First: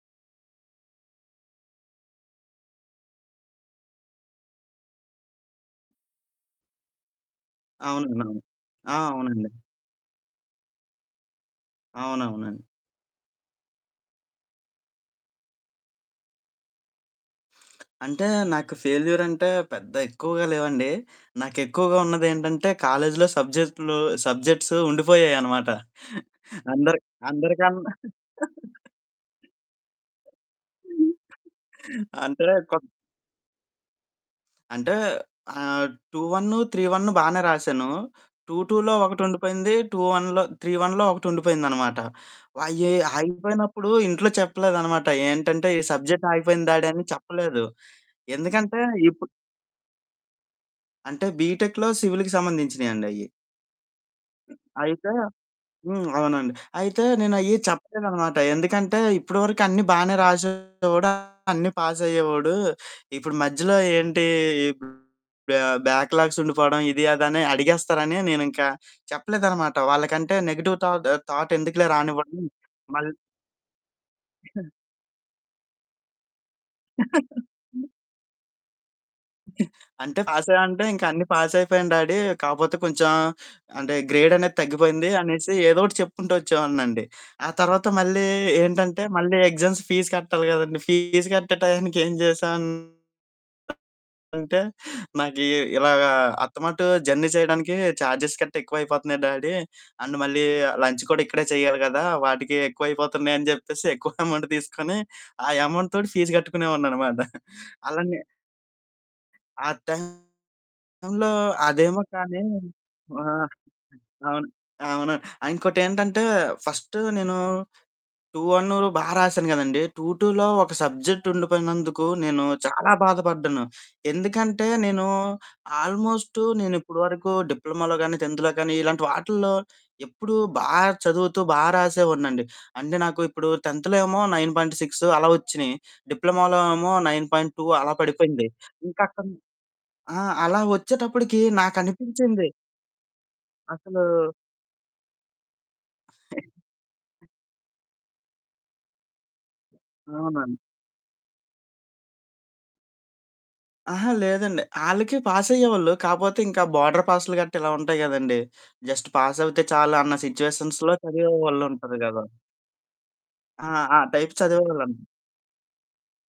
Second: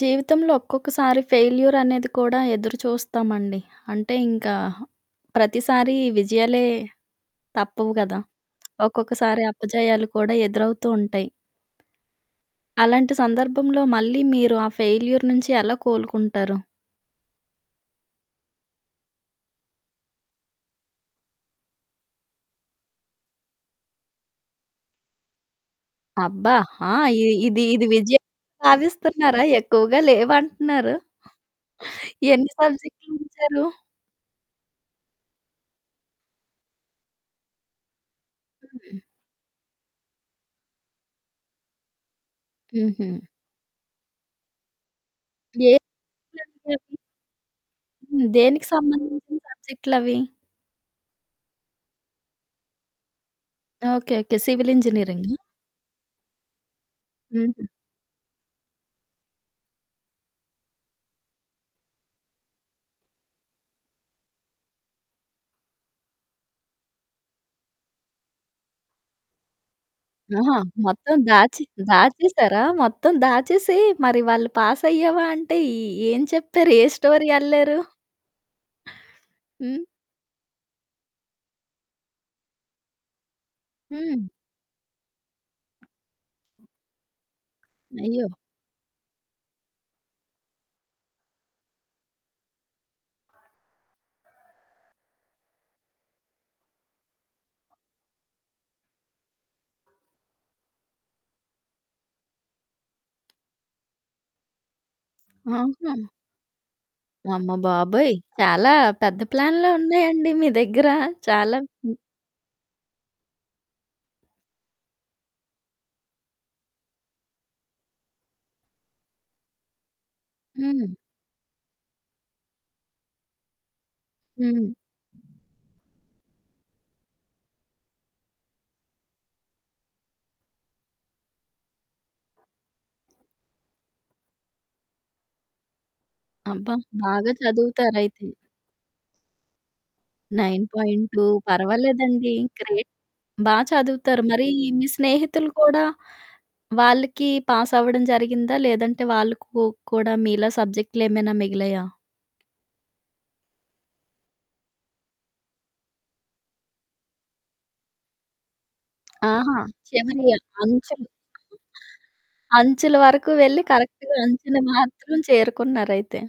జీవితంలో ఒక్కొక్కసారి ఫెయిల్యూర్ అనేది కూడా ఎదురుచూస్తామండి, అంటే ఇంకా ప్రతిసారి విజయాలే తప్పవు గదా! అవునండవును. ఆ! ఒక్కొక్కసారి అవునండీ. అపజయాలు కూడా ఎదురవుతూ ఉంటాయి. అవునవునండీ. అలాంటి సందర్భంలో మళ్ళీ మీరు ఆ ఫెయిల్యూర్ నుంచి ఎలా కోలుకుంటారు? అంటే నాకు ఫెయిల్యూర్ అంటే పెద్ద ఎక్కువగా లేవండి. నాకెక్కువగా ఉన్నదేంటంటే కాలేజీలో సబ్జెక్ట్‌లు సబ్జెక్ట్స్ ఉండిపోయాయనమాట అబ్బా! ఆ! అందర్ ఈ ఇది ఇది అందరికన్నా విజయంగా భావిస్తున్నారా? ఎక్కువగా లేవంటున్నారు. అంటే ఎన్ని కో సబ్జెక్ట్‌లుంచారు? అంటే ఆహ్, 2 1, 3 1 బానే రాసాను. 2 2లో హ్మ్. ఒకటుండిపోయింది. 2 1లో, 3 1లో ఒకటి ఉండిపోయిందనమాట. అయ్యి హుహు. ఆగిపోయినప్పుడు ఇంట్లో చెప్పలేదన్నమాట ఏంటంటే ఈ సబ్జెక్ట్ ఆగిపోయింది ఏంటండీ డాడీ అవి? అని చెప్పలేదు. హ్మ్, దేనికి ఎందుకంటే ఇప్పుడు సంబంధించిన సబ్జెక్ట్‌లవి. అంటే బీటెక్‌లో, సివిల్‌కి సంబంధించినయండయ్యి. ఓకె. ఓకె. సివిల్ అయితే ఇంజినీరింగ? హ్మ్, అవునండి. అయితే నేను అయ్యి హుహు. చెప్పలేదనమాట ఎందుకంటే "ఇప్పటి వరకు అన్నీ బాగానే రాసేవాడు, అన్నీ పాస్ అయ్యేవాడు, ఇప్పుడు మధ్యలో ఏంటి? ఈ బ్యాక్ లాగ్స్ ఉండిపోవడం ఇది అది." అని అడిగేస్తారని నేనింకా చెప్పలేదనమాట, వాళ్ళకంటే ఆహా! నెగెటివ్ థాట్ మొత్తం థాట్ దాచి ఎందుకులే రానివ్వడం దాచేసారా? మళ్ మొత్తం దాచేసి మరి వాళ్ళు పాస్ అయ్యావా అంటే, ఏ ఏం చెప్పారు? ఏ స్టోరీ అల్లారు? హ్మ్. అంటే "పాస్ అయ్యావ?" అంటే ఇంకా అన్ని పాస్ అయిపోయాను డ్యాడీ, కాకపోతే కొంచెం అంటే, హ్మ్. గ్రేడ్ అనేది తగ్గిపోయింది అనేసి ఏదో ఒకటి చెప్పుకుంటూ వచ్చేవాడినండి. ఆ తర్వాత మళ్ళీ అయ్యో! ఏంటంటే మళ్ళీ ఎగ్జామ్స్ ఫీస్ కట్టాలి కదండీ ఫీస్ కట్టే టయానికి ఏం జేసానంటే నాకు ఇ ఇలాగా అత్తమటుకు జర్నీ చేయడానికి ఛార్జెస్ గట్టా ఎక్కువైపోతున్నాయి డ్యాడీ. అండ్ మళ్ళీ లంచ్ కూడా ఇక్కడే చెయ్యాలి కదా! వాటికి ఎక్కువైపోతున్నాయని చెప్పేసి ఎక్కువ అమౌంట్ తీసుకొని. ఆ అమౌంట్ ఆహా! తోటి ఫీజు కట్టుకునేవాడినన్నమాట. అమ్మబాబోయ్! అలానె చాలా పెద్ద ఆ ప్లాన్లే ఉన్నాయండి మీ టైంలో దగ్గర. చాలా పే అదేమో కానీ ఆహ్, అవును. అవును. ఇంకోటేంటంటే ఫస్ట్ నేను 2-1 బా రాసాను కదండీ. 2-2లో ఒక హ్మ్. సబ్జెక్టు ఉండిపోయినందుకు నేను చాలా బాధపడ్డాను. ఎందుకంటే హ్మ్. నేను ఆల్మోస్ట్ నేను ఇప్పటి వరకు డిప్లొమాలో కాని, 10థ్‌లో కానీ ఇలాంటి వాటిల్లో ఎప్పుడూ బా చదువుతూ, బా రాసేవాడినండి. అంటే నాకు ఇప్పుడు 10థ్‌లో ఏమో 9.6 అలా వచ్చినాయి, డిప్లొమాలో అబ్బా! ఏమో నైన్ బాగా పాయింట్ టూ అలా చదువుతారయితే. పడిపోయింది. ఇంకా అక్కడ ఆ! అలా 9.2 వచ్చేటప్పటికి పర్వాలేదండి, నాకనిపించింది గ్రేట్ బా అసలు చదువుతారు. మరి మీ స్నేహితులు కూడా వాళ్ళకి పాసవ్వడం జరిగిందా? లేదంటే వాళ్ళకు కూడా మీలా అవునండి. సబ్జెక్టేమైనా మిగిలాయా? అహా! లేదండి. ఆళ్ళకి పాసయ్యేవాళ్ళు. కాపోతే ఇంకా బోర్డర్ పాస్లు గట్టా ఇలా ఉంటాయి గదండీ. జస్ట్ పాస్ ఆహా! అవుతే చాలన్న చివరి సిట్యుయేషన్స్‌లో అంచలు. చదివే వాళ్ళుంటారు గదా! అంచుల వరకు వెళ్ళి ఆ! ఆ కరెక్ట్‌గా టైప్స్ అంచున చదివేవాళ్ళం. మాత్రం చేరుకున్నారయితే.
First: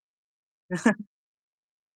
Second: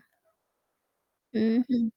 హుహు.